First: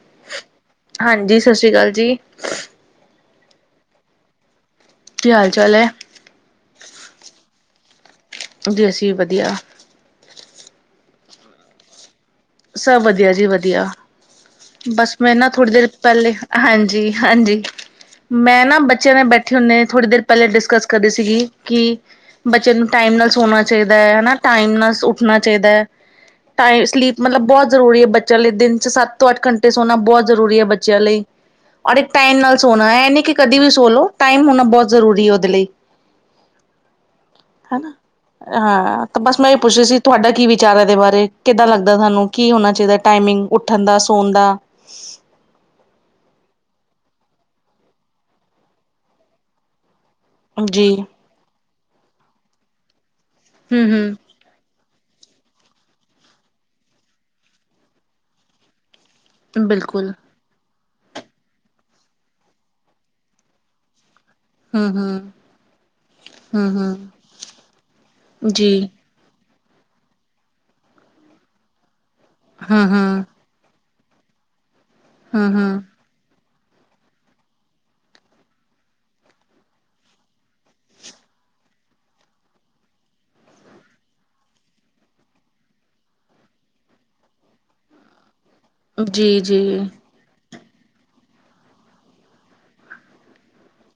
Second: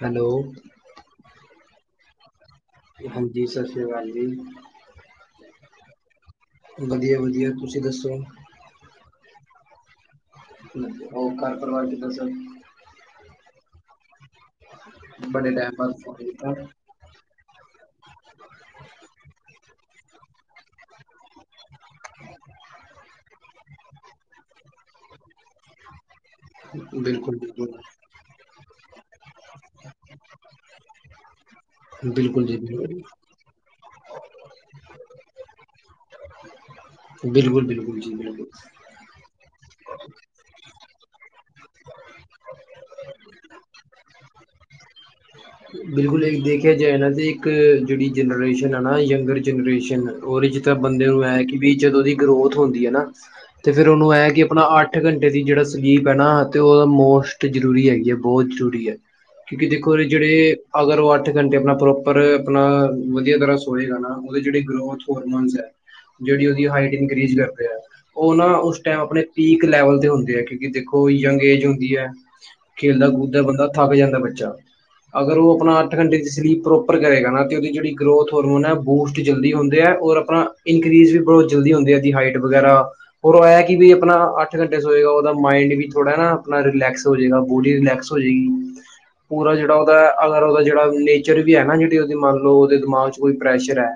Hello. ਹਾਂਜੀ ਸਤਿ ਸ਼੍ਰੀ ਅਕਾਲ ਜੀ। ਜੀ- ਜੀ ਸਤਿ ਸ਼੍ਰੀ ਅਕਾਲ ਜੀ। ਕੀ ਹਾਲ ਚਾਲ ਹੈ ਵਧੀਆ- ਵਧੀਆ ਤੁਸੀਂ ਦੱਸੋ ਜੀ? ਜੀ ਅਸੀਂ ਵੀ ਵਧੀਆ। ਉਹ ਘਰ ਪਰਵਾਰ ਕਿਦਾ ਸਬ? ਸਭ ਵਧੀਆ ਜੀ ਵਧੀਆ। ਬਸ ਮੈਂ ਨਾ ਬੜੇ ਥੋੜੀ ਟਾਈਮ ਦੇਰ ਬਾਅਦ ਫੋਨ ਪਹਿਲੇ, ਕੀਤਾ ਹਾਂਜੀ- ਹਾਂਜੀ। ਮੈਂ ਨਾ ਬੱਚਿਆਂ ਨਾਲ ਬੈਠੇ ਹੁੰਨੇ ਥੋੜ੍ਹੀ ਦੇਰ ਪਹਿਲੇ ਡਿਸਕਸ ਕਰਦੀ ਸੀਗੀ ਕਿ ਬੱਚੇ ਨੂੰ ਟਾਈਮ ਨਾਲ ਸੋਣਾ ਚਾਹੀਦਾ ਹੈ ਹਨਾ ਟਾਈਮ ਨਾਲ ਉੱਠਣਾ ਚਾਹੀਦਾ ਹੈ ਟਾਈਮ ਸਲੀਪ ਬਿਲਕੁਲ ਮਤਲਬ ਬਿਲਕੁਲ ਬਹੁਤ ਜ਼ਰੂਰੀ ਬੱਚਿਆਂ ਲਈ ਦਿਨ ਚ ਸੱਤ ਤੋਂ ਅੱਠ ਘੰਟੇ ਸੋਣਾ ਬਹੁਤ ਜ਼ਰੂਰੀ ਹੈ ਬੱਚਿਆਂ ਲਈ ਔਰ ਟਾਈਮ ਬਿਲਕੁਲ ਨਾਲ ਜੀ ਸੋਣਾ ਬਿਲਕੁਲ ਹੈ ਇਹ ਨਹੀਂ ਕਿ ਕਦੇ ਵੀ ਸੋ ਲੋ ਟਾਈਮ ਹੋਣਾ ਬਹੁਤ ਜ਼ਰੂਰੀ ਹੈ ਉਹਦੇ ਲਈ ਬਿਲਕੁਲ ਹਨਾ ਬਿਲਕੁਲ ਜੀ ਬਿਲਕੁਲ ਹਾਂ ਤਾਂ ਬਸ ਮੈਂ ਇਹ ਪੁੱਛਿਆ ਸੀ ਤੁਹਾਡਾ ਕੀ ਵਿਚਾਰ ਹੈ ਇਹਦੇ ਬਾਰੇ ਕਿੱਦਾਂ ਲੱਗਦਾ ਤੁਹਾਨੂੰ ਕੀ ਹੋਣਾ ਚਾਹੀਦਾ ਟਾਈਮਿੰਗ ਉੱਠਣ ਦਾ ਸੋਣ ਦਾ ਬਿਲਕੁਲ ਇਹ ਦੇਖਿਆ ਜਾਏ ਇਹਨਾਂ ਦੀ ਇੱਕ ਜਿਹੜੀ ਜਨਰੇਸ਼ਨ ਹੈ ਨਾ ਯੰਗਰ ਜਨਰੇਸ਼ਨ ਉਹ ਜਿਸ ਤਰ੍ਹਾਂ ਜੀ ਬੰਦੇ ਨੂੰ ਇਹ ਕਿ ਵੀ ਜਦੋਂ ਉਹਦੀ ਗਰੋਥ ਹੁੰਦੀ ਹੈ ਨਾ ਤੇ ਫੇਿਰ ਉਹਨੂੰ ਇਹ ਹਮ-ਹਮ ਕਿ ਆਪਣਾ ਅੱਠ ਅੱਠ ਘੰਟੇ ਦੀ ਜਿਹੜਾ ਸਲੀਪ ਹੈ ਨਾ ਤੇ ਉਹ ਮੋਸਟ ਜਰੂਰੀ ਹੈਗੀ ਹੈ ਬਹੁਤ ਜ਼ਰੂਰੀ ਹੈ ਕਿਉਂਕਿ ਦੇਖੋ ਬਿਲਕੁਲ ਜਿਹੜੇ ਅਗਰ ਉਹ ਅੱਠ ਘੰਟੇ ਆਪਣਾ ਪ੍ਰੋਪਰ ਆਪਣਾ ਵਧੀਆ ਤਰ੍ਹਾਂ ਸੋਏਗਾ ਨਾ ਉਹਦੇ ਜਿਹੜੇ ਗਰੋਥ ਹਮ-ਹਮ ਹੋਰਮੋਨ ਹੈ ਜਿਹੜੀ ਉਹਦੀ ਹਾਈਟ ਹਮ-ਹਮ ਇਨਕਰੀੀਜ਼ ਕਰ ਰਿਹਾ ਹੈ ਉਹ ਨਾ ਉਸ ਜੀ ਟਾਈਮ ਆਪਣੇ ਪੀਕ ਲੈਵਲ ਤੇ ਹੁੰਦੇ ਹੈ ਕਿਉਂਕਿ ਦੇਖੋ ਯੰਗ ਏਜ ਹੁੰਦੀ ਹੈ ਖੇਲਦਾ ਹਮ-ਹਮ ਕੂਦਦਾ ਬੰਦਾ ਥੱਕ ਜਾਂਦਾ ਬੱਚਾ ਅਗਰ ਉਹ ਆਪਣਾ ਅੱਠ ਹਮ-ਹਮ ਘੰਟੇ ਦੀ ਸਲੀਪ ਪ੍ਰੋਪਰ ਕਰੇਗਾ ਨਾ ਤੇ ਉਹਦੀ ਜਿਹੜੀ ਗਰੋਥ ਹਰਮੋਨ ਹੈ ਉਹ ਬੂਸਟ ਜਲਦੀ ਹੁੰਦੇ ਹੈ ਔਰ ਆਪਣਾ ਇਨਕਰੀਜ਼ ਵੀ ਬਹੁਤ ਜਲਦੀ ਹੁੰਦੀ ਆ ਜੀ ਹਾਈਟ ਵਗੈਰਾ ਰ ਉਹ ਇਹ ਹੈ ਕਿ ਵੀ ਆਪਣਾ ਅੱਠ ਘੰਟੇ ਸ ਹੋਏਗਾ ਉਹਦਾ ਮਾਇੰਡ ਵੀ ਥੋੜਾ ਨਾ ਆਪਣਾ ਰਿਲੈਕਸ ਹੋ ਜਾਵੇਗਾ ਬੋਡੀ ਰਿਲੈਕਸ ਹੋ ਜਾਏਗੀ ਪੂਰਾ ਜੀ-ਜੀ ਜਿਹੜਾ ਉਹਦਾ ਅਗਰ ਉਹਦਾਿਹੜਾ ਨੇਚਰ ਵੀ ਹੈ ਨਾ ਜਿਹੜ ਉਹਦੀ ਮੰਨ ਲਓ ਉਹਦੇ ਦਿਮਾਗ 'ਚਈ ਪ੍ਰੈਸ਼ਰ ਹੈ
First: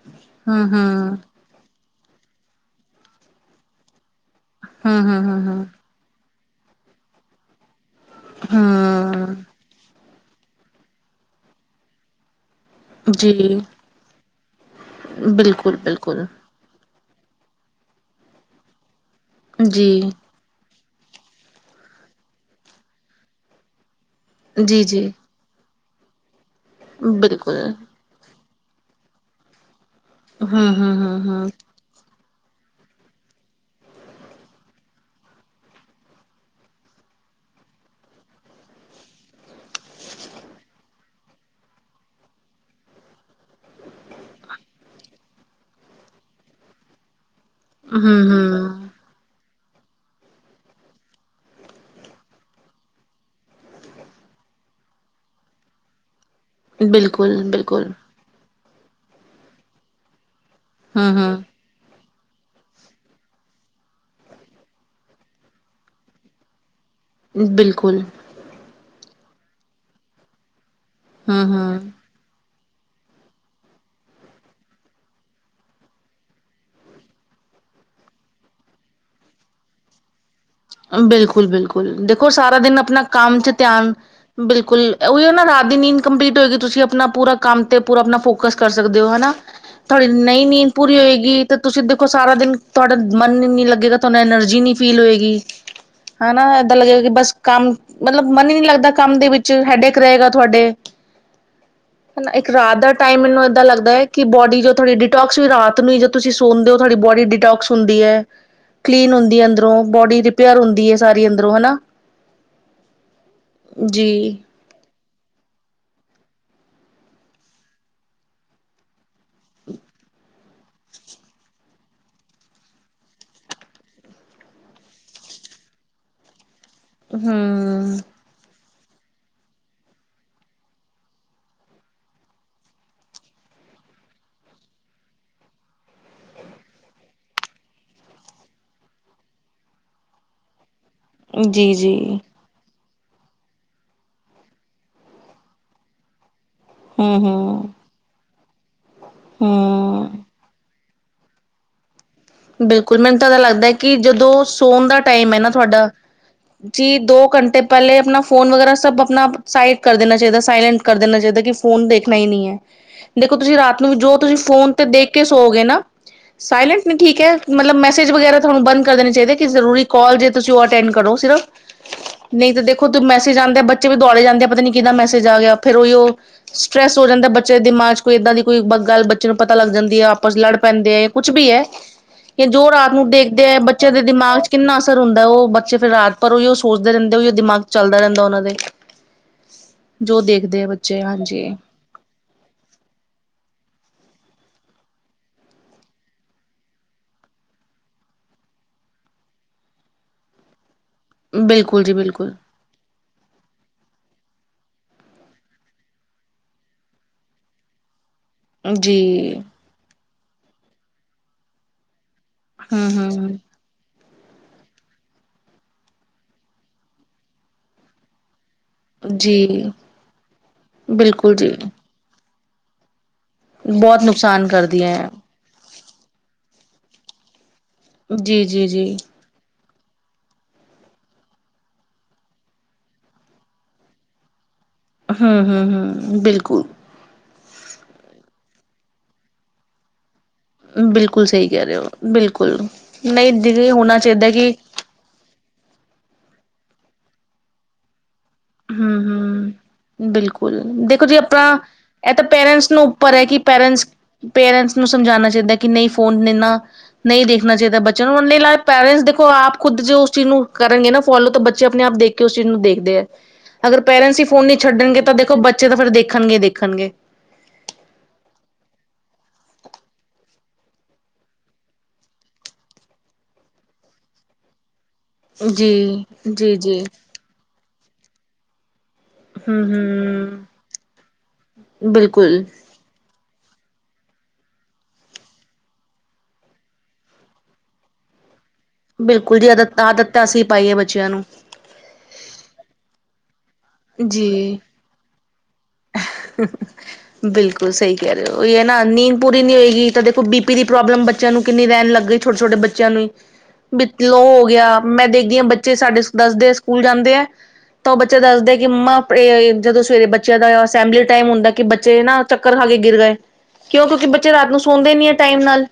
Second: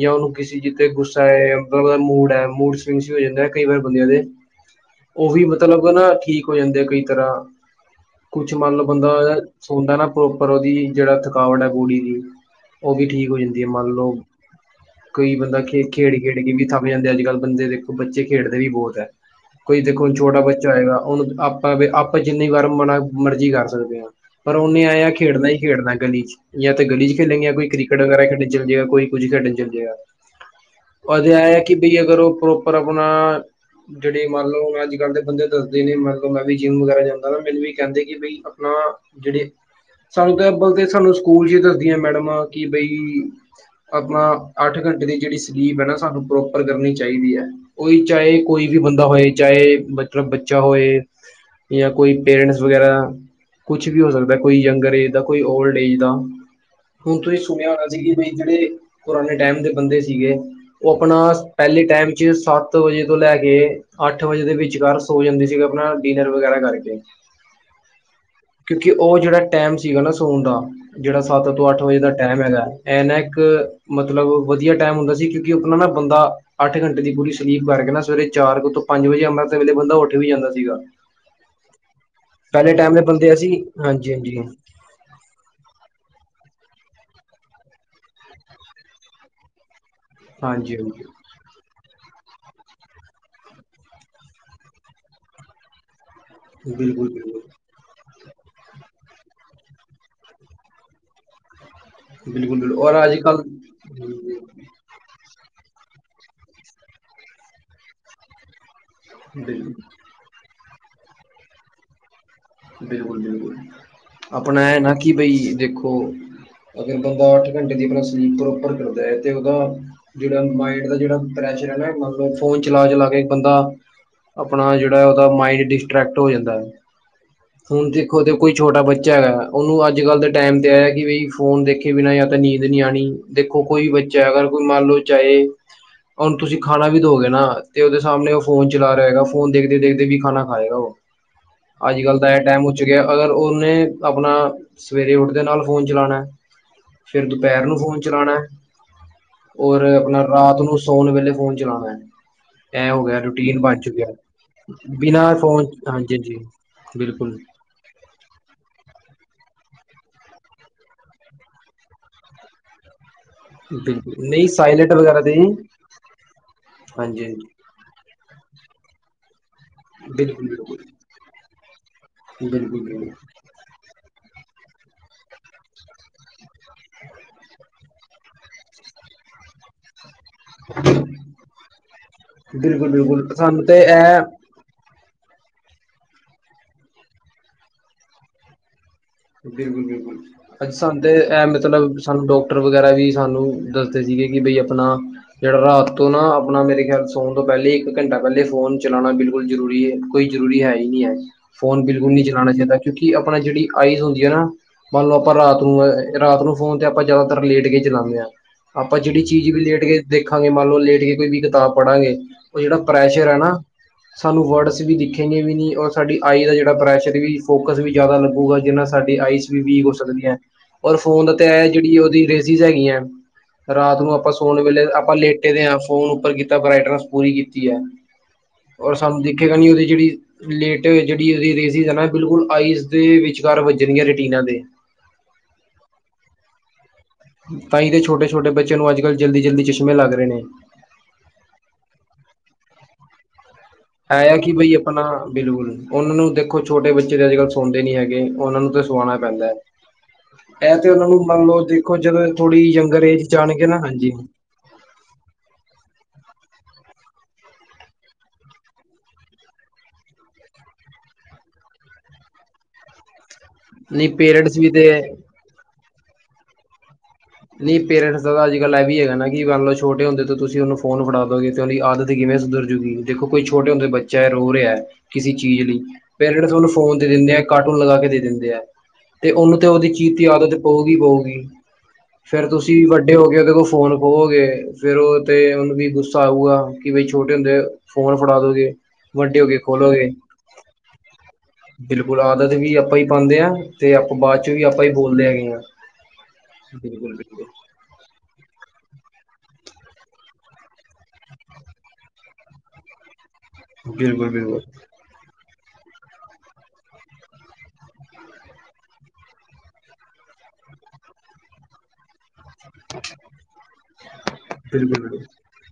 ਜਾਂ ਉਹਨੂੰ ਕਿਸੇ ਜਿੱ ਤੇ ਹਮ-ਹਮ ਗੁੱਸਾ ਹੈਦਾ ਮੂਡ ਹੈ ਮੂਡ ਸਵਿੰਗ ਹੋ ਜਾਂਦਾ ਕਈ ਵਾਰ ਬੰਦਿਆਂ ਦੇ ਉਹ ਵੀ ਹਮ-ਹਮ-ਹਮ-ਹਮ ਮਤਲਬ ਨਾ ਠੀਕ ਹੋ ਜਾਂਦੇ ਆ ਕਈ ਤਰ੍ਹਾਂ ਕੁਛ ਮੰਨ ਲਓ ਬੰਦਾ ਹਮ ਸੋਂਦਾ ਨਾ ਪ੍ਰੋਪਰ ਉਹਦੀ ਜਿਹੜਾ ਥਕਾਵਟ ਹੈ ਬੋਡੀ ਦੀ ਉਹ ਵੀ ਠੀਕ ਹੋ ਜੀ ਜਾਂਦੀ ਹੈ ਮੰਨ ਲਓ ਕਈ ਬੰਦਾ ਖੇਡ ਖੇਡ ਬਿਲਕੁਲ-ਬਿਲਕੁਲ ਕੇ ਵੀ ਥੱਕ ਜਾਂਦੇ ਅੱਜ ਕੱਲ੍ਹ ਬੰਦੇ ਦੇਖੋ ਬੱਚੇ ਖੇਡਦੇ ਵੀ ਬਹੁਤ ਹੈ ਕੋਈ ਦੇਖੋ ਜੀ ਹੁਣ ਛੋਟਾ ਬੱਚਾ ਹੋਏਗਾ ਉਹੂੰ ਆਪਾਂ ਵੀ ਆਪਾਂ ਜਿੰਨੀ ਵਾਰ ਵਾਲਾ ਮਰਜ਼ੀ ਕਰ ਸਕਦੇ ਹਾਂ ਪਰ ਉਨੇ ਆਆ ਜੀ-ਜੀ ਖੇਡਣਾ ਹੀ ਖੇਡਣਾ ਗਲੀ ਚ ਜਾਂ ਤਾਂ ਗਲੀ ਚ ਖੇਡਣਗੀਆਂ ਬਿਲਕੁਲ ਕੋਈ ਕ੍ਰਿਕਟ ਵਗੈਰਾ ਖੇਡਣ ਚੱਲ ਜਾਏਗਾ ਕੋਈ ਕੁਝ ਖੇਡਣ ਚੱਲ ਜਾਏਗਾ ਅਦੇ ਹਮ-ਹਮ-ਹਮ-ਹਮ ਹੈ ਕਿ ਬਈ ਅਗਰ ਉਹ ਪ੍ਰੋਪਰ ਆਪਣਾ ਜਿਹੜੇ ਮੰਨ ਲਓ ਅੱਜ ਕੱਲ੍ਹ ਦੇ ਬੰਦੇ ਦੱਸਦੇ ਨੇ ਮੰਨ ਲਓ ਮੈਂ ਵੀ ਜਿੰਮ ਵਗੈਰਾ ਜਾਂਦਾ ਮੈਨੂੰ ਵੀ ਕਹਿੰਦੇ ਕਿ ਬਈ ਆਪਣਾ ਜਿਹੜੇ ਸਾਨੂੰ ਤਾਂ ਐ ਬਲ ਸਾਨੂੰ ਸਕੂਲ ਚ ਹੀ ਦੱਸਦੀਆਂ ਮੈਡਮਾਂ ਕਿ ਬਈ ਆਪਣਾ ਅੱਠ ਘੰਟੇ ਦੀ ਜਿਹੜੀ ਸਲੀਪ ਹੈ ਨਾ ਸਾਨੂੰ ਪ੍ਰੋਪਰ ਕਰਨੀ ਚਾਹੀਦੀ ਹੈ ਔਈ ਚਾਏ ਕੋਈ ਵੀ ਹਮ-ਹਮ ਬੰਦਾ ਹੋਏ ਚਾਏ ਮਤਲਬ ਬੱਚਾ ਹੋਏ। ਯਾ ਕੋਈ ਪੇਰੇੰਟਸ ਵਗੈਰਾ ਕੁਛ ਵੀ ਹੋ ਸਕਦੈ। ਕੋਈ ਯੰਗਰ ਏਜ ਦਾ ਕੋਈ ਓਲਡ ਏਜ ਦਾ। ਹੁਣ ਤੁਸੀਂ ਸੁਣਿਆ ਹੋਣਾ ਬਿਲਕੁਲ-ਬਿਲਕੁਲ ਸੀ ਕਿ ਬਈ ਜੇੜੇ ਪੁਰਾਣੇ ਟੈਮ ਦੇ ਬੰਦੇ ਸੀਗੇ ਓਹ ਅਪਣਾ ਹਮ-ਹਮ ਪੈਲੇ ਟਾਈਮ 'ਚ ਸੱਤ ਵਜੇ ਤੋਂ ਲੈ ਕੇ ਅੱਠ ਵਜੇ ਦੇ ਵਿਚਕਾਰ ਸੋ ਜਾਂਦੇ ਸੀਗੇ ਅਪਣਾ ਡਿਨਰ ਵਗੈਰਾ ਕਰਕੇ। ਬਿਲਕੁਲ। ਕਿਉਂਕਿ ਔ ਜੇੜਾ ਟੈਮ ਸੀਗਾ ਨਾ ਸੋਣ ਦਾ ਜੇੜਾ ਸੱਤ ਤੋਂ ਹੂੰ-ਹੂੰ, ਅੱਠ ਵਜੇ ਦਾ ਟੈਮ ਹੈਗੈ। ਐਨਾ ਏਕ ਮਤਲਬ ਵਧੀਆ ਟੈਮ ਹੁੰਦਾ ਸੀ, ਕਿਉਂਕਿ ਓਹ ਅਪਣਾਂ ਨਾ ਬੰਦਾ ਅੱਠ ਘੰਟੇ ਦੀ ਪੂਰੀ ਸਲੀਪ ਕਰਕੇ ਨਾ ਸਵੇਰੇ ਚਾਰ ਕੋ ਤੋਂ ਪੰਜ ਵਜੇ ਅੰਮ੍ਰਿਤ ਵੇਲੇ ਬੰਦਾ ਓਠ ਵੀ ਜਾਂਦਾ ਸੀ। ਬਿਲਕੁਲ ਬਿਲਕੁਲ, ਦੇਖੋ ਸਾਰਾ ਪਹਿਲੇ ਦਿਨ ਟਾਈਮ ਦੇ ਅਪਣਾ ਬੰਦੇ ਕੰਮ ਅਸੀਂ ਚ ਧਿਆਨ ਹਾਂਜੀ ਹਾਂਜੀ ਬਿਲਕੁਲ ਐ ਓਈਓ ਨਾ ਰਾਤ ਦੀ ਨੀੰਦ ਕਪਲੀਟ ਹੋਏਗੀ, ਤੁਸੀਂ ਅਪਣਾ ਪੂਰਾ ਕੰਮ ਤੇ ਪੂਰਾ ਅਪਣਾ ਫੋਕਸ ਕਰ ਸਕਦੇ ਹੋ ਹਨਾ। ਥੋਡੀ ਨਈ ਨੀਂਦ ਹਾਂਜੀ ਪੂਰੀ ਹਾਂਜੀ ਹੋਏਗੀ ਤੇ ਤੁਸੀਂ ਦੇਖੋ ਸਾਰਾ ਦਿਨ ਤੁਆਡਾ ਮਨ ਈ ਨੀ ਲੱਗੇਗਾ ਤੁਆਨੂੰ ਐਨਰਜੀ ਨੀ ਫੀਲ ਹੋਏਗੀ। ਹੈਨਾ ਏਦਾਂ ਲੱਗੇਗਾ ਕਿ ਬਿਲਕੁਲ ਬੱਸ ਬਿਲਕੁਲ ਕੰਮ ਮਤਲਬ ਮਨ ਈ ਨੀ ਲੱਗਦਾ ਕੰਮ ਦੇ ਵਿੱਚ ਹੈਡੇਕ ਰਹੇਗਾ ਤੁਹਾਡੇ। ਹੈਨਾ ਇੱਕ ਬਿਲਕੁਲ ਰਾਤ ਬਿਲਕੁਲ ਦਾ ਔਰ ਅੱਜ ਟਾਈਮ ਮੈਨੂੰ ਕੱਲ ਐਦਾਂ ਲੱਗਦਾ ਏ ਕਿ ਬੋਡੀ ਜੋ ਥੋੜੀ ਡੀ ਡੀਟੋਕਸ ਵੀ ਰਾਤ ਨੂੰ ਜਦ ਤੁਸੀਂ ਸੋੰਦੇ ਹੋ ਥੋਡੀ ਬੋਡੀ ਡੀਟੋਕਸ ਹੁੰਦੀ ਐ। ਕਲੀਨ ਹੁੰਦੀ ਐ ਬਿਲਕੁਲ ਅੰਦਰੋਂ ਬੋਡੀ ਰਿਪੇਅਰ ਹੁੰਦੀ ਏ ਸਾਰੀ ਅੰਦਰੋਂ ਹੈਨਾ। ਬਿਲਕੁਲ-ਬਿਲਕੁਲ, ਆਪਾ ਆਪਣਾ ਐ ਨਾ ਕਿ ਬਈ ਦੇਖੋ ਅਗਰ ਬੰਦਾ ਅੱਠ ਘੰਟੇ ਦੀ ਆਪਣਾ ਸਲੀਪ ਪ੍ਰੋਪਰ ਕਰਦੈ ਤੇ ਓਦਾ ਜੇੜਾ ਮਾਈੰਡ ਦਾ ਜੇੜਾ ਪ੍ਰੈਸ਼ਰ ਐ ਨਾ ਮਤਲਬ ਫੋਨ ਚਲਾ-ਚਲਾ ਕੇ ਬੰਦਾ ਅਪਣਾ ਜੇੜਾ ਓਦਾ ਮਾਇੰਡ ਡਿਸਟਰੈਕਟ ਹੋ ਜਾਂਦੈ। ਹੂੰ। ਹੁਣ ਦੇਖੋ ਤੇ ਕੋਈ ਛੋਟਾ ਬੱਚਾ ਹੈਗੈ ਓਨੂੰ ਅੱਜ-ਕੱਲ ਦੇ ਟੈਮ ਤੇ ਐ ਆਕਿ ਬਈ ਫੋਨ ਦੇਖੇ ਬਿਨਾਂ ਯਾ ਤਾਂ ਨੀਂਦ ਨੀ ਆਣੀ ਦੇਖੋ ਕੋਈ ਬੱਚਾ ਹੈਗਾ ਅਗਰ ਕੋਈ ਮੰਨ ਲੋ ਚਾਹੇ ਔਣ ਤੁਸੀਂ ਖਾਣਾ ਵੀ ਦੋਗੇ ਨਾ ਤੇ ਓਹਦੇ ਸਾਹਮਣੇ ਓਹ ਫੋਨ ਚਲਾ ਰਿਆ ਹੋਏਗਾ ਫੋਨ ਦੇਖਦੇ-ਦੇਖਦੇ ਵੀ ਖਾਣਾ ਖਾਏਗਾ ਓ। ਜੀ-ਜੀ। ਐ ਟੈਮ ਉੱਚ ਗਿਆ ਅਗਰ ਓਨੇ ਅਪਣਾ ਸਵੇਰੇ ਉਠਦੇ ਨਾਲ ਫੋਨ ਚਲਾਣੈ। ਹਮ ਫੇਰ ਦੁਪੈਰ ਹਮ ਨੂੰ ਫੋਨ ਚਲਾਣੈ ਔਰ ਹਮ ਅਪਣਾ ਰਾਤ ਨੂੰ ਸੋਨ ਵੇਲੇ ਫੋਨ ਚਲਾਣੈ। ਬਿਲਕੁਲ ਮੈਨੂੰ ਤਾਂ ਐਦਾ ਲੱਗਦੈ ਕਿ ਜਦੋਂ ਸੋਨ ਦਾ ਬਿਨਾਂ ਟਾਈਮ ਏ ਨਾ ਫੋਨ ਤੁਆਡਾ ਹਾਂਜੀ ਹਾਂਜੀ ਜੀ ਦੋ ਬਿਲਕੁਲ ਘੰਟੇ ਪੈਲੇ ਅਪਣਾ ਫੋਨ ਵਗੈਰਾ ਸਭ ਅਪਣਾ ਸਾਈਡ ਕਰ ਦੇਣਾ ਚਾਈਦੈ ਸਾਈਲੈਂਟ ਕਰ ਦੇਣਾ ਚਾਈਦੈ ਕਿ ਫੋਨ ਦੇਖਣਾ ਈ ਨਈ ਐ। ਦੇਖੋ ਤੁਸੀਂ ਰਾਤ ਨੂੰ ਵੀ ਜੋ ਬਿਲਕੁਲ ਤੁਸੀਂ ਨਹੀਂ ਫੋਨ ਤੇ ਸਾਇਲੈਂਟ ਦੇਖ ਵਗੈਰਾ ਕੇ ਜੀ ਸੋਓਗੇ ਨਾ ਸਾਇਲੈਂਟ ਵੀ ਠੀਕ ਹਾਂਜੀ ਐ। ਹਾਂਜੀ ਮਤਲਬ ਮੈੇਸੀਜ ਵਗੈਰਾ ਤੁਹਾਨੂੰ ਬੰਦ ਕਰ ਦੇਣੇ ਚਾਈਦੇ ਕਿ ਜਰੂਰੀ ਕੋਲ ਜੇ ਬਿਲਕੁਲ ਤੁਸੀਂ ਬਿਲਕੁਲ ਓਅਟਡ ਕਰੋ ਸਿਰਫ ਨਈ ਤੇ ਬਿਲਕੁਲ ਦੇਖੋ ਤੂੰ ਬਿਲਕੁਲ ਮੈਸੇਜ ਆਂਦੇ ਬੱ ਚੇ ਵੀ ਦੁਆਲੇ ਜਾਂਦੇ ਆ ਪਤਾ ਨੀ ਕੀਦਾ ਮੈਸੇਜ ਆ ਗਿਆ ਫੇਰ ਓਹੀਓ ਸਟਰ੍ਰੈਸ ਹੋ ਜਾਂਦਾ ਬੱਚੇ ਦੇ ਦਿਮਾਗ ਚ ਕੋਈ ਏਦਾਂ ਦੀ ਕੋਈ ਗੱਲ ਬੱਚੇ ਨੂੰ ਪਤਾ ਲੱਗ ਜਾਂਦੀ ਆ। ਆਪਸ ਲੜ ਪੈਂਦੇ ਆ ਕੁੱਛ ਬੀ ਐ ਜੋ ਬਿਲਕੁਲ ਰਾਤ ਨੂੰ ਬਿਲਕੁਲ, ਦੇਖਦੇ ਐ ਸਾਨੂੰ ਤੇ ਬੱਚੇ ਦੇ ਇਹ ਦਿਮਾਗ ਚ ਕਿੰਨਾ ਅਸਰ ਹੁੰਦਾ ਓ ਬੱਚੇ ਫੇਰ ਰਾਤ ਪਰ ਓਈਓ ਸੋਚਦੇ ਰੈੰਦੇ ਓਈਓ ਦਿਮਾਗ ਚੱਲਦੈ ਰੈੰਦਾ ਓਨਾਂ ਦੇ। ਜੋ ਦੇਖਦੇ ਆ [inaudible] ਬੱਚੇ ਹਾਂਜੀ ਸਾਨੂੰ ਡੋਕਟਰ ਵਗੈਰਾ ਵੀ ਸਾਨੂੰ ਦੱਸਦੇ ਸੀਗੇ ਕਿ ਬਈ ਅਪਣਾ ਜੇੜਾ ਰਾਤ ਤੋਂ ਨਾ ਅਪਣਾ ਮੇਰੇ ਖਿਆਲ ਸੋਣ ਤੋਂ ਪੈਲੇ ਈ ਇੱਕ ਘੰਟਾ ਪੈਲੇ ਫੋਨ ਚਲਾਣਾ ਬਿਲਕੁਲ ਜਰੂਰੀ ਏ। ਕੋਈ ਜ਼ਰੂਰੀ ਹੈ ਈ ਨੀ ਐ ਫੋਨ ਬਿਲਕੁਲ ਨੀ ਚਲਾਣਾ ਚਾਈਦਾ ਕਿਉਂਕਿ ਅਪਣਾ ਜੇੜੀ ਆਈ ਹੁੰਦੀਐ ਨਾ ਮੰਨ ਲੋ ਆਪਾਂ ਰਾਤ ਨੂੰ ਅਏ ਰਾਤ ਨੂੰ ਫੋਨ ਤੇ ਆਪਾਂ ਜਿਆਦਾਤਰ ਲੇਟ ਕੇ ਚਲਾਣੇ ਆਂ। ਜੀ ਆਪਾਂ ਜੇੜੀ ਚੀਜ਼ ਵੀ ਲੇਟ ਕੇ ਦੇਖਾਂਗੇ ਮੰਨ ਲੋ ਲੇਟ ਕੇ ਕੋਈ ਵੀ ਕਿਤਾਬ ਪੜਾਂਗੇ ਓ ਜੇੜਾ ਹਮ ਪ੍ਰੈਸ਼ਰ ਐ ਨਾ ਹਮ ਸਾਨੂੰ ਵਰਡਸ ਵੀ ਦਿਖੇਗੇ ਵੀ ਨੀ ਔਰ ਸਾਡੀ ਆਈ ਦਾ ਜੇੜਾ ਪ੍ਰੈਸ਼ਰ ਵੀ ਫੋਕਸ ਵੀ ਜਿਆਦਾ ਲੱਗੂਗਾ। ਜੀਦੇ ਨਾ ਸਾਡੀ ਆਈਸ ਵੀ ਜੀ ਵੀਕ ਹੋ ਸਕਦੀ ਐ ਔਰ ਫੋਨ ਦਾ ਬਿਲਕੁਲ ਤਾਂ ਜੀ ਐ ਜੇੜੀ ਓਦੀ ਰੇਸਿਜ ਹੈਗੀਐ ਰਾਤ ਬਹੁਤ ਨੂੰ ਆਪਾਂ ਨੁਕਸਾਨ ਸੋਣ ਕਰਦੀ ਵੇਲੇ ਹੈ ਆਪਾਂ ਲੇਟ ਫੋਨ ਉੱਪਰ ਕੀਤਾ ਬਰੈਟਨਸ ਪੂਰੀ ਕੀਤੀ ਐ ਜੀ ਜੀ ਜੀ ਔਰ ਸਾਨੂੰ ਤੇ ਓਹਦੀ ਜੇੜੀ ਲੇਟ ਜੇੜੀ ਉਹਦੀ ਰੇਸਸ ਐਨਾ ਬਿਲਕੁਲ ਆਈਸ ਦੇ ਵਿੱਚ ਵੱਜਣਗੀਆਂ ਰੈਟੀਨਾਂ ਦੇ। ਹੂੰ, ਹੂੰ, ਹੂੰ ਬਿਲਕੁਲ। ਤਾਂਈ ਤੇ ਛੋਟੇ-ਛੋਟੇ ਬੱਚੇਆਂ ਨੂੰ ਅੱਜਕੱਲ੍ਹ ਜਲਦੀ-ਜਲਦੀ ਚਸ਼ਮੇ ਲੱਗ ਰਏ ਨੇ। ਬਿਲਕੁਲ ਸਹੀ ਕੈ ਰਹੇ ਹੋ ਬਿਲਕੁਲ ਨਈ ਦੇ ਓਨਾ ਹੈ ਆ ਕਿ, ਬਈ ਆਪਣਾ ਬਿਲਕੁਲ, ਉਹਨਾਂ ਨੂੰ ਦੇਖੋ ਛੋਟੇ ਬੱਚੇ ਦੇ ਅੱਜ -ਕੱਲ੍ਹ ਸੌਦੇ ਨੀ ਹੈਗੇ ਉਹਨਾਂ ਨੂੰ ਤੇ, ਸਵਾਣਾ ਪੈਂਦਾ ਹੂੰ-ਹੂੰ ਬਿਲਕੁਲ ਇਹ ਤੇ ਦੇਖੋ ਉਹਨਾਂ ਜੀ, ਨੂੰ ਮੰਨ ਆਪਣਾ ਲਓ ਦੇਖੋ ਇਹ ਤਾਂ ਜਦੋਂ ਥੋੜੀ ਪੇਰੈਂਟਸ ਨੂੰ ਯੰਗਰ ਉੱਪਰ ਹੈ ਏਜ ਕਿ, ਜਾਣਗੇ ਨਾ ਪੇਰੈਂਟਸ, ਹਾਂਜੀ - ਪੇਰੈਂਟਸ ਉਨੂੰ ਸਮਝਾਉਣਾ ਚਾਹੀਦਾ ਕਿ, ਨਹੀਂ ਫੋਨ ਦੇਣਾ ਨਹੀਂ ਦੇਖਣਾ ਚਾਹੀਦਾ ਬੱਚਿਆਂ ਨੂੰ, ਨਹੀਂ ਪੈਰੈਂਟਸ ਦੇਖੋ ਆਪ ਖੁਦ, ਜੇ ਉਸ ਚੀਜ਼ ਨੂੰ ਕਰਨਗੇ ਨਾ ਫੋਲੋ, ਤਾਂ ਬੱਚੇ ਆਪਣੇ ਆਪ ਦੇਖ ਕਿ ਉਸ ਚੀਜ਼ ਨੂੰ ਦੇਖਦੇ ਹੈ, ਅਗਰ ਨਹੀਂ ਪੇਰੈਂਟਸ ਹੀ ਫੋਨ ਨਹੀਂ ਵੀ ਤੇ ਛੱਡਣਗੇ ਤਾਂ, ਦੇਖੋ ਬੱਚੇ ਤਾਂ ਫਿਰ ਦੇਖਣਗੇ- ਦੇਖਣਗੇ ਨਹੀਂ ਪੇਰੈਂਟਸ ਦਾ ਤਾਂ, ਅੱਜ -ਕੱਲ ਇਹ ਵੀ ਹੈਗਾ ਨਾ ਕਿ, ਮੰਨ ਲਓ ਛੋਟੇ ਹੁੰਦੇ ਤੇ ਤੁਸੀਂ ਉਹਨੂੰ ਫੋਨ ਫੜਾ ਦੋਗੇ, ਤੇ ਉਹਦੀ ਆਦਤ ਕਿਵੇਂ ਸੁਧਰ ਜੁਗੀ, ਦੇਖੋ ਕੋਈ ਛੋਟੇ ਹੁੰਦੇ ਬੱਚਾ ਹੈ ਰੋ ਰਿਹਾ ਕਿਸੇ ਚੀਜ਼ ਲਈ, ਜੀ, ਪੇਰੈਂਟਸ ਜੀ, ਉਨੂੰ ਜੀ। ਫੋਨ ਦਿੰਦੇ ਆ ਕਾਰਟੂਨ ਲਗਾ ਕੇ ਦੇ ਦਿੰਦੇ ਹੈ, ਤੇ ਉਹਨੂੰ ਤੇ ਉਹਦੀ ਚੀਜ ਦੀ ਹੂੰ-ਹੂੰ ਆਦਤ ਪਊਗੀ ਹੀ ਪਊਗੀ ਬਿਲਕੁਲ। ਫੇਰ ਤੁਸੀਂ ਵੱਡੇ ਹੋ ਕੇ, ਉਹਦੇ ਕੋਲ ਫੋਨ ਖੋਵੋਗੇ ਫੇਰ, ਉਹ ਤੇ ਉਹਨੂੰ ਵੀ ਗੁੱਸਾ ਆਊਗਾ ਕਿ, ਬਈ ਛੋਟੇ ਹੁੰਦੇ ਫੋਨ ਫੜਾ ਦੋਗੇ ਬਿਲਕੁਲ ਵੱਡੇ ਹੋ ਜੀ, ਕੇ ਆਦਤ ਖੋਲੋਗੇ -ਆਦਤ ਅਸੀਂ ਪਾਈ ਹੈ ਬੱਚਿਆਂ ਨੂੰ, ਬਿਲਕੁਲ, ਆਦਤ ਵੀ ਆਪਾਂ ਹੀ ਪਾਉਂਦੇ ਹਾਂ। ਤੇ ਆਪ ਬਾਅਦ ਚ ਜੀ। ਵੀ, ਆਪਾਂ ਹੀ ਬੋਲਦੇ ਹੈਗੇ ਆ, ਬਿਲਕੁਲ- ਬਿਲਕੁਲ ਉਹੀ ਹੈ ਨਾ, ਨੀਂਦ ਪੂਰੀ ਨੀ ਹੋਏਗੀ ਤਾਂ ਦੇਖੋ ਬੀ ਪੀ, ਦੀ ਪ੍ਰੋਬਲਮ ਬੱਚਿਆਂ ਨੂੰ ਕਿੰਨੀ ਰਹਿਣ ਲੱਗ, ਗਈ ਛੋਟੇ- ਛੋਟੇ ਬੱਚਿਆਂ ਨੂੰ ਈ [inaudible] [inaudible] ਬੀ ਲੋੋ ਬਿਲਕੁਲ ਬਿਲਕੁਲ ਹੋ ਬਿਲਕੁਲ ਗਿਆ, ਮੈਂ ਦੇਖਦੀ ਹਾਂ ਬੱਚੇ ਸਾਡੇ ਦੱਸਦੇ ਸਕੂਲ ਜਾਂਦੇ ਆ, ਤਾਂ ਉਹ ਬੱਚੇ ਦੱਸਦੇ ਕਿ ਮੰਮਾ, ਆਪਣੇ ਜਦੋਂ ਸਵੇਰੇ ਬੱਚਿਆਂ ਦਾ ਅਸੈਂਬਲੀ ਟਾਈਮ ਹੁੰਦਾ ਕਿ, ਬੱਚੇ ਨਾ ਚੱਕਰ ਖਾ ਕੇ ਗਿਰ ਗਏ, ਕਿਉਂ- ਕਿਉਂਕਿ ਬੱਚੇ ਰਾਤ ਨੂੰ ਸੌਂਦੇ ਬਿਲਕੁਲ ਨਈ ਟਾਈਮ ਨਾਲ,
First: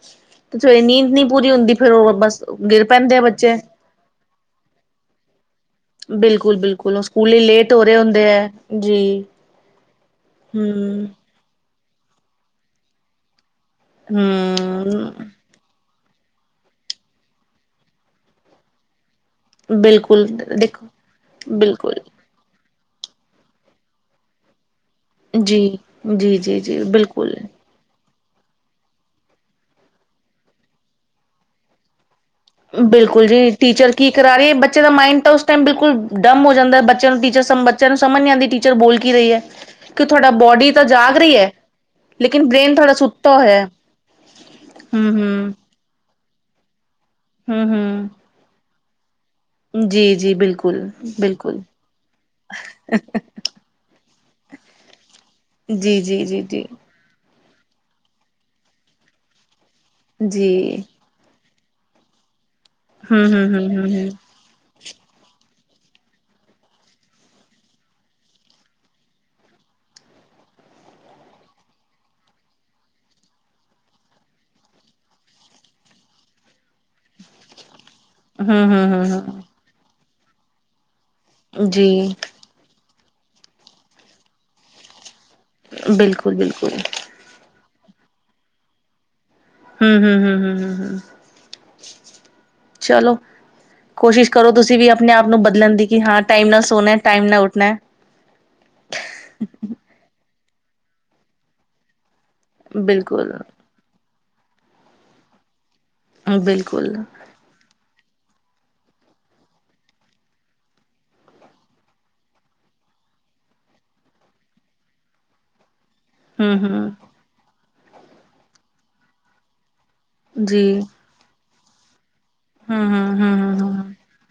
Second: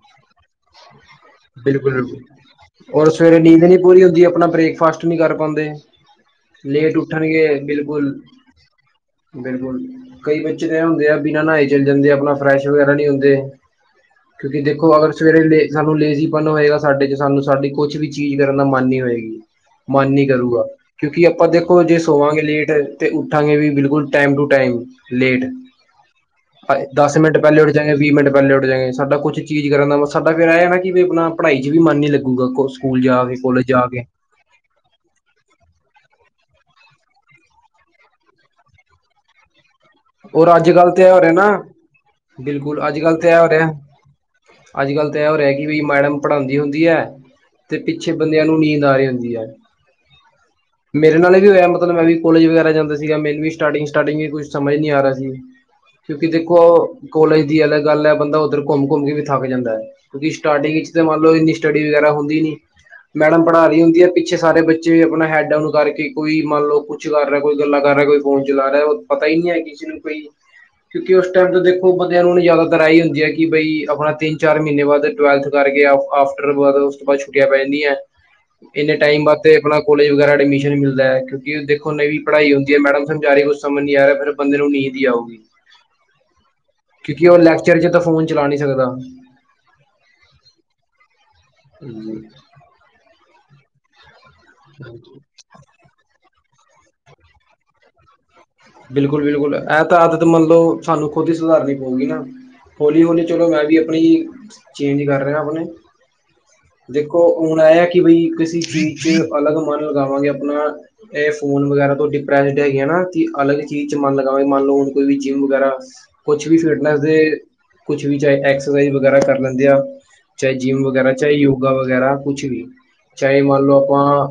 ਤੇ ਸਵੇਰੇ ਨੀਂਦ ਨੀਂਦ ਨਈ ਪੂਰੀ ਹੁੰਦੀ ਬਿਲਕੁਲ ਉਹ ਬਸ ਗਿਰ ਪੈਂਦੇ ਆ ਬੱਚੇ ਓਹੀ ਹੁੰਦੀ, ਆਪਣਾ ਬ੍ਰੇਕਫਾਸਟ ਨਹੀਂ ਕਰ ਪਾਉਂਦੇ ਬਿਲਕੁਲ ਲੇਟ ਬਿਲਕੁਲ ਉਹ ਸਕੂਲ ਹੀ ਉੱਠਣਗੇ, ਲੇਟ ਹੋ ਰਹੇ ਬਿਲਕੁਲ ਹੁੰਦੇ ਹੈ ਜੀ -ਬਿਲਕੁਲ 'ਕਈ ਬੱਚੇ ਤਾਂ ਇਹ ਹਮ ਹੁੰਦੇ ਆ ਬਿਨਾਂ ਨਹਾਏ ਚਲੇ ਜਾਂਦੇ, ਆਪਣਾ ਫਰੈਸ਼ ਵਗੈਰਾ ਨਹੀਂ ਹੁੰਦੇ ਕਿਉਂਕਿ, ਦੇਖੋ ਅਗਰ ਹਮ ਸਵੇਰੇ ਸਾਨੂੰ ਲੇਜ਼ੀਪਨ ਹੋਏਗਾ, ਸਾਡੇ ਚ ਸਾਨੂੰ ਸਾਡੀ ਕੁਛ ਵੀ, ਚੀਜ਼ ਕਰਨ ਦਾ ਮਨ ਨ ਹੋਏਗੀ ਮਨ ਨੀ ਬਿਲਕੁਲ ਕਰੂਗਾ, ਦੇਖੋ ਕਿਉਂਕਿ, ਆਪਾਂ ਦੇਖੋ ਬਿਲਕੁਲ ਜੇ ਸੋਵਾਂਗੇ ਲੇਟ ਤੇ ਉੱਠਾਂਗੇ ਵੀ ਬਿਲਕੁਲ, ਟਾਈਮ ਟੂ ਟਾਈਮ ਲੇਟ ਜੀ ਜੀ ਜੀ ਜੀ ਦਸ ਬਿਲਕੁਲ ਮਿੰਟ ਪਹਿਲੇ ਜਾਂਗੇ ਵੀਹ ਮਿੰਟ ਪਹਿਲੇ ਉੱਠ ਜਾਏਗੇ, ਸਾਡਾ ਕੁਛ ਚੀਜ਼ ਕਰਨ ਦਾ ਸਾਡਾ ਫਿਰ, ਇਹ ਹੈ ਨਾ ਵੀ ਆਪਣਾ ਪੜਾਈ ਚ, ਵੀ ਮਨ ਨੀ ਲੱਗਾ ਹੋਊਗਾ, ਕ ਸਕੂਲ ਜਾ ਬਿਲਕੁਲ ਕੇ ਜੀ ਕੋਲਜ ਜਾ ਟੀਚਰ ਕੇ ਕੀ ਕਰਾ ਰ ਬੱਚੇ ਦਾ ਮਾਈੰਡ ਤਾਂ, ਉਸ ਟਾਈਮ ਬਿਲਕੁਲ ਡਮ ਹੋ ਜਾਂਦਾ, ਬੱਚੇ ਨੂੰ ਟੀਚਰ ਬੱਚੇ ਨੂੰ ਸਮਝ ਨਹੀਂ ਆਂਦੀ ਟੀ ਟੀਚਰ ਬੋਲ ਕੀ ਰਹੀ ਐ ਕਿ ਤੁਹਾਡਾ, ਔਰ ਬੋਡੀ ਅੱਜ ਤਾਂ ਕੱਲ੍ਹ ਤੇ ਇਹ ਜਾਗ ਹੋ ਰਿਹਾ ਰਹੀ ਨਾ ਹੈਲੇਕਿਨ, ਬ੍ਰੇਨ ਬਿਲਕੁਲ ਤੁਹਾਡਾ ਅੱਜ ਕੱਲ੍ਹ ਤੇ ਇਹ ਸੁੱਤਾ ਹੋ ਹੋਇਆ ਰਿਹਾ ਅੱਜ ਹਮ -ਕੱਲ੍ਹ ਤਾਂ ਇਹ ਹੋ ਰਿਹਾ ਹਮ ਕਿ, ਵੀ ਮੈਡਮ ਪੜ੍ਹਾਉਂਦੀ ਹੁੰਦੀ ਹੈ! ਹਮ ਅਤੇ ਪਿੱਛੇ ਹਮ ਬੰਦਿਆਂ ਨੂੰ ਨੀਂਦ ਆ ਰਹੀ ਹੁੰਦੀ ਹੈ ਜੀ ਜੀ ਬਿਲਕੁਲ ਮੇਰੇ ਨਾਲ ਵੀ ਬਿਲਕੁਲ ਹੋਇਆ, ਮਤਲਬ ਮੈਂ ਵੀ ਕੋਲੇਜ ਵਗੈਰਾ, ਜਾਂਦਾ ਸੀਗਾ ਮੈਨੂੰ ਵੀ ਸਟਾਰਟਿੰਗ- ਸਟਾਰਟਿੰਗ ਵੀ ਕੁਛ ਸਮਝ ਨਹੀਂ ਆ ਰਿਹਾ ਸੀ। ਜੀ ਜੀ ਕਿਉਂਕਿ ਜੀ ਦੇਖੋ ਜੀ ਕੋਲੇਜ ਦੀ ਅਲੱਗ ਗੱਲ ਹੈ, ਬੰਦਾ ਉੱਧਰ ਘੁੰਮ -ਘੁੰਮ ਕੇ ਵੀ ਥੱਕ ਜਾਂਦਾ ਹੈ ਕਿਉਂਕਿ, ਸਟਾਰਟਿੰਗ ਜੀ ਵਿੱਚ ਮੰਨ ਲਓ, ਇੰਨੀ ਸਟੱਡੀ ਵਗੈਰਾ ਹੁੰਦੀ ਨਈ, ਹਮ ਮੈਡਮ ਹਮ ਪੜ੍ਹਾ ਹਮ ਰਹੀ ਹਮ ਹੁੰਦੀ ਹੈ ਹਮ ਪਿੱਛੇ ਸਾਰੇ ਬੱਚੇ ਆਪਣਾ, ਹੈਡ ਡਾਊਨ ਕਰਕੇ ਕੋਈ ਮੰਨ ਲਓ, ਕੁੱਛ ਕਰ ਰਿਹਾ, ਕੋਈ ਗੱਲਾਂ ਕਰ ਰਿਹਾ, ਕੋਈ ਫੋਨ ਚਲਾ ਰਿਹਾ ਪਈ ਨਈ ਹੈ ਕਿਸੀ ਨੂੰ ਪਈ ਕਿਉਂਕਿ, ਉਸ ਟਾਈਮ ਤੇ ਦੇਖੋ ਬੰਦਿਆਂ ਨੂੰ, ਜ਼ਿਆਦਾਤਰ ਆਹੀ ਹੁੰਦੀ ਹੈ ਕਿ, ਬਈ ਆਪਣਾ ਤਿੰਨ- ਚਾਰ ਮਹੀਨੇ ਬਾਅਦ ਟਵੈਲਥ ਕਰਕੇ, ਆਫਟਰ ਉਸ ਤੋਂ ਬਾਅਦ ਛੁੱਟੀਆਂ ਪੈ ਜਾਂਦੀਆਂ, ਹਮ ਹਮ ਇੰਨੇ ਹਮ ਟਾਈਮ ਵਸਤੇ ਹਮ ਆਪਣਾ ਕੋਲੇਜ ਵਗੈਰਾ, ਐਡਮਿਸ਼ਨ ਨਹੀਂ ਮਿਲਦਾ, ਕਿਉਂਕਿ, ਦੇਖੋ ਜੀ ਨਵੀ ਪੜ੍ਹਾਈ ਹੁੰਦੀ ਹੈ, ਰਹੀ ਮੈਡਮ ਸਮਝਾ ਰਹੀ ਕੁੱਝ ਸਮਝ ਨਹੀਂ ਆ ਰਿਹਾ ਫਿਰ ਬੰਦੇ ਨੂੰ, ਨੀਂਦ ਹੀ ਆਉਗੀ ਬਿਲਕੁਲ-ਬਿਲਕੁਲ ਕਿਉਂਕਿ, ਉਹ ਲੈਕਚਰ 'ਚ ਤਾਂ ਫੋਨ ਚਲਾ ਨਹੀਂ ਸਕਦਾ। ਹੂ, ਹੂ, ਹੂ, ਹੂ, ਹੂ। ਹਮ। ਚਲੋ, ਕੋਸ਼ਿਸ਼ ਕਰੋ। ਤੁਸੀਂ ਵੀ ਆਪਣੇ ਆਪ ਨੂੰ ਬਦਲਣ ਦੀ। ਕਿ ਹਾਂ 'ਟਾਈਮ' ਨਾ ਸੋਣਾ ਟਾਈਮ ਨਾ ਉਠਣਾ ਹ। ਬਿਲਕੁਲ-ਬਿਲਕੁਲ ਇਹ ਤਾ ਆਦਤ ਮੰਨਲੋ ਸਾਨੂੰ ਖੁਦ ਹੀ ਸੁਧਾਰਨੀ ਪਊਗੀ ਨਾ। ਹੌਲੀ-ਹੌਲੀ ਬਿਲਕੁਲ, ਚਲੋ ਮੈਂ ਵੀ ਆਪਣੀ ਚੇਂਜ ਕਰ ਰਿਹਾ ਆਪਣੇ। ਬਿਲਕੁਲ ਦੇਖੋ, ਹੁਣ ਆ ਆ ਕਿ ਬਾਈ। ਕਿਸੇ ਚੀਜ਼ ਚ ਅਲੱਗ ਮਨ ਲਗਾਵਾਂਗੇ। ਆਪਣਾ ਇਹ ਫੋਨ ਵਗੈਰਾ ਤੋਂ ਡਿਪਰੈਸਡ ਹੈਗੇ ਆ ਨਾ। ਅਲੱਗ ਹੀ ਚੀਜ਼ ਚ ਮਨ ਲਗਾਵੇ ਮੰਨ ਲਓ ਕੋਈ ਵੀ ਜਿੰਮ ਵਗੈਰਾ ਕੁਛ ਹੂੰ, ਵੀ ਫਟਨੈ ਹੂੰ ਦੇ। ਕੁਛ ਵੀ ਚਾਹੇ ਐਕਸਰਸਾਈਜ਼ ਵਗੈਰਾ ਕਰ ਲੈਂਦੇ ਆ। ਚਾਹੇ ਜੀ ਜਿੰਮ ਵਗੈਰਾ ਚਾਹੇ ਯੋਗਾ ਵਗੈਰਾ। ਕੁਛ ਵੀ ਹੂੰ, ਹੂੰ, ਹੂੰ, ਚਾਹੇ ਹੂੰ, ਮੰਨ ਲਓ। ਹੂੰ ਆਪਾਂ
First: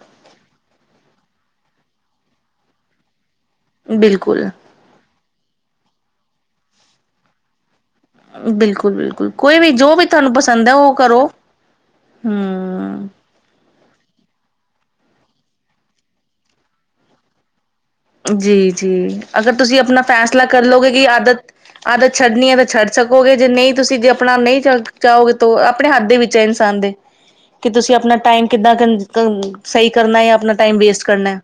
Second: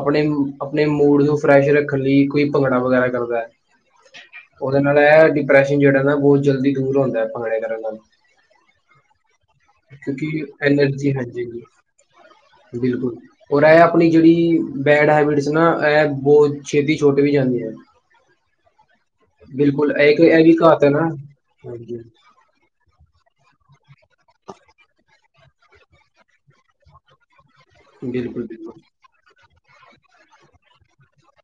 ਆਪਣੇ-ਆਪਣੇ ਮੂਡ ਨੂੰ ਫਰੈਸ਼ ਰੱਖਣ ਲਈ ਕੋਈ ਭੰਗੜਾ ਵਗੈਰਾ। ਕਰਦਾ ਹ। ਬਿਲਕੁਲ। ਉਹਦੇ ਨਾਲ ਇਹ ਡਿਪਰੈਸ਼ਨ ਜਿਹੜਾ ਨਾ ਬਹੁਤ ਜਲਦੀ ਦੂਰ ਹੁੰਦਾ ਭੰੜੇ ਕਰਨ ਨਾਲ। ਬਿਲਕੁਲ-ਬਿਲਕੁਲ ਕੋਈ ਵੀ ਜੋ ਵੀ ਤੁਹਾਨੂੰ ਕਿਉਂਕਿ ਪਸੰਦ ਹੈ। ਉਹ ਐਨਰਜੀ ਕਰੋ ਹਾਂਜੀ ਹਮ। ਬਿਲਕੁਲ। ਔਰ ਇਹ ਆਪਣੀ ਜਿਹੜੀ ਬੈਡ ਹੈਬਿਟਸ ਨਾ ਇਹ ਬਹੁਤ ਛੇਤੀ ਛੁਟ ਵੀ ਜਾਂਦੀ ਹੈ। ਜੀ-ਜੀ ਅਗਰ ਤੁਸੀਂ ਬਿਲਕੁਲ ਆਪਣਾ ਇਹ ਇੱਕ ਫੈਸਲਾ ਇਹ ਵੀ ਕਰ ਘਾਤ ਲਓਗੇ ਹੈ ਨਾ ਕਿ ਆਦਤ ਹਾਂਜੀ ਆਦਤ ਛੱਡਣੀ ਹੈ। ਤਾਂ ਛੱਡ। ਸਕੋਗੇ, ਜੇ ਨਹੀਂ ਤੁਸੀਂ ਜੇ ਆਪਣਾ ਨਹੀਂ ਚ ਚਾਹੋਗੇ ਤਾਂ ਆਪਣੇ ਹੱਥ ਦੇ ਵਿੱਚ ਹੈ। ਇਨਸਾਨ ਦੇ। ਕਿ ਤੁਸੀਂ ਆਪਣਾ ਟਾਈਮ ਬਿਲਕੁਲ ਕਿੱਦਾਂ ਬਿਲਕੁਲ ਸਹੀ ਕਰਨਾ ਜਾਂ ਆਪਣਾ ਟਾਈਮ ਵੇਸਟ ਕਰਨਾ ਹੈ।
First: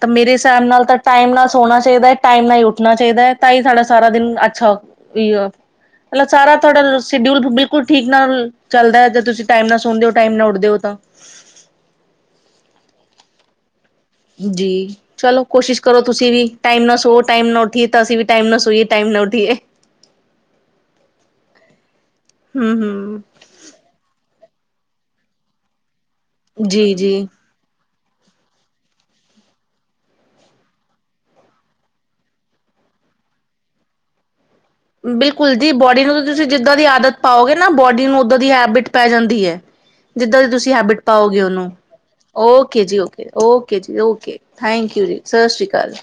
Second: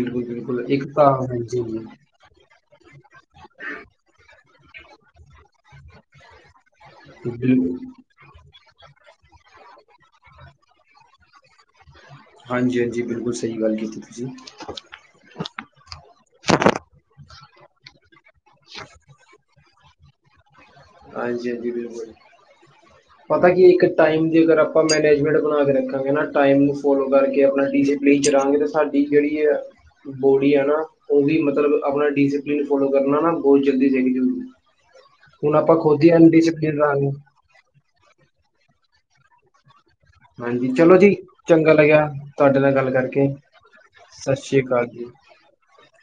ਤਾਂ, ਮੇਰੇ ਹਿਸਾਬ ਬਿਲਕੁਲ ਨਾਲ ਇੱਕ ਤਾਂ ਟਾਈਮ ਨਾਲ ਹਾਂਜੀ ਸੋਣਾ ਹਾਂਜੀ ਚਾਹੀਦਾ ਹੈ। ਟਾਈਮ ਨਾਲ ਉੱਠਣਾ ਚਾਹੀਦਾ ਹੈ। ਤਾਂਹੀ ਸਾਡਾ ਸਾਰਾ ਦਿਨ ਅੱਛਾ ਮਤਲਬ, ਸਾਰਾ ਤੁਹਾਡਾ ਸ਼ਡਿਊਲ ਬਿਲਕੁਲ ਠੀਕ ਨਾਲ ਚੱਲਦਾ, ਜੇ ਤੁਸੀਂ ਟਾਈਮ ਨਾਲ ਸੁਣਦੇ ਹੋ, ਟਾਈਮ ਨਾਲ ਉਠਦੇ ਹੋ ਤਾਂ। ਹਾਂਜੀ-ਹਾਂਜੀ ਬਿਲਕੁਲ ਸਹੀ ਗੱਲ ਕੀਤੀ ਤੁਸੀ। ਜੀ। ਚਲੋ ਕੋਸ਼ਿਸ਼ ਕਰੋ। ਤੁਸੀਂ ਵੀ ਟਾਈਮ ਨਾਲ ਸੋੋ ਟਾਈਮ ਨਾ ਉੱਠੀਏ ਤਾਂ ਅਸੀਂ ਵੀ ਟਾਈਮ ਨਾ ਸੋਈਏ ਟਾਈਮ ਉਠੀਏ। - [unintelligible] ਹਾਂਜੀ-ਹਾਂਜੀ ਬਿਲਕੁਲ ਪਰ ਹਮ ਪਤਾ, ਕਿ ਇੱਕ ਟਾਈਮ ਦੀ ਅਗਰ ਆਪਾਂ ਮੈਨੇਜਮੈਂਟ ਬਣਾ ਕੇ ਰੱਖਾਂਗੇ ਨਾ ਟਾਈਮ ਨੂੰ ਜੀ ਫੋਲੋ ਜੀ ਕਰਕੇ ਆਪਣਾ ਲੀਚ ਰੰਗ ਤੇ ਸਾਡੀ ਜਿਹੜੀ ਹੈ। ਬੋਡੀ ਹੈ। ਨਾ ਉਹ ਵੀ ਮਤਲਬ ਆਪਣਾ ਡਿਸਪਲਿਨ ਫੋਲੋ ਕਰਨਾ ਨਾ ਬਹੁਤ ਜਲਦੀ ਸਿੱਖ ਜੂਗੀ। ਬਿਲਕੁਲ ਹੁਣ ਜੀ, ਆਪਾਂ ਖੁਦ ਬੋਡੀ ਹੀ ਨੂੰ ਤੁਸੀਂ ਜਿੱਦਾਂ ਅਨਡਿਸਿਪਲਿਨ ਦੀ ਰਹਾਂਗੇ ਆਦਤ ਪਾਓਗੇ ਨਾ ਬੋਡੀ ਨੂੰ ਓਦਾਂ ਦੀ ਹੈਬਿਟ ਪੈ ਜਾਂਦੀ ਹੈ। ਜਿੱਦਾਂ ਦੀ ਹਾਂਜੀ ਤੁਸੀਂ ਚਲੋ ਹੈਬਿਟ ਜੀ ਪਾਓਗੇ। ਉਹਨੂੰ ਚੰਗਾ ਲੱਗਿਆ ਤੁਹਾਡੇ ਨਾਲ ਓਕੇ ਗੱਲ ਜੀ ਓਕੇ ਕਰਕੇ ਓਕੇ ਜੀ ਸਤਿ okay Sri Akal thank you ਜੀ। ਸਤਿ ਸ਼੍ਰੀ ਅਕਾਲ ਜੀ।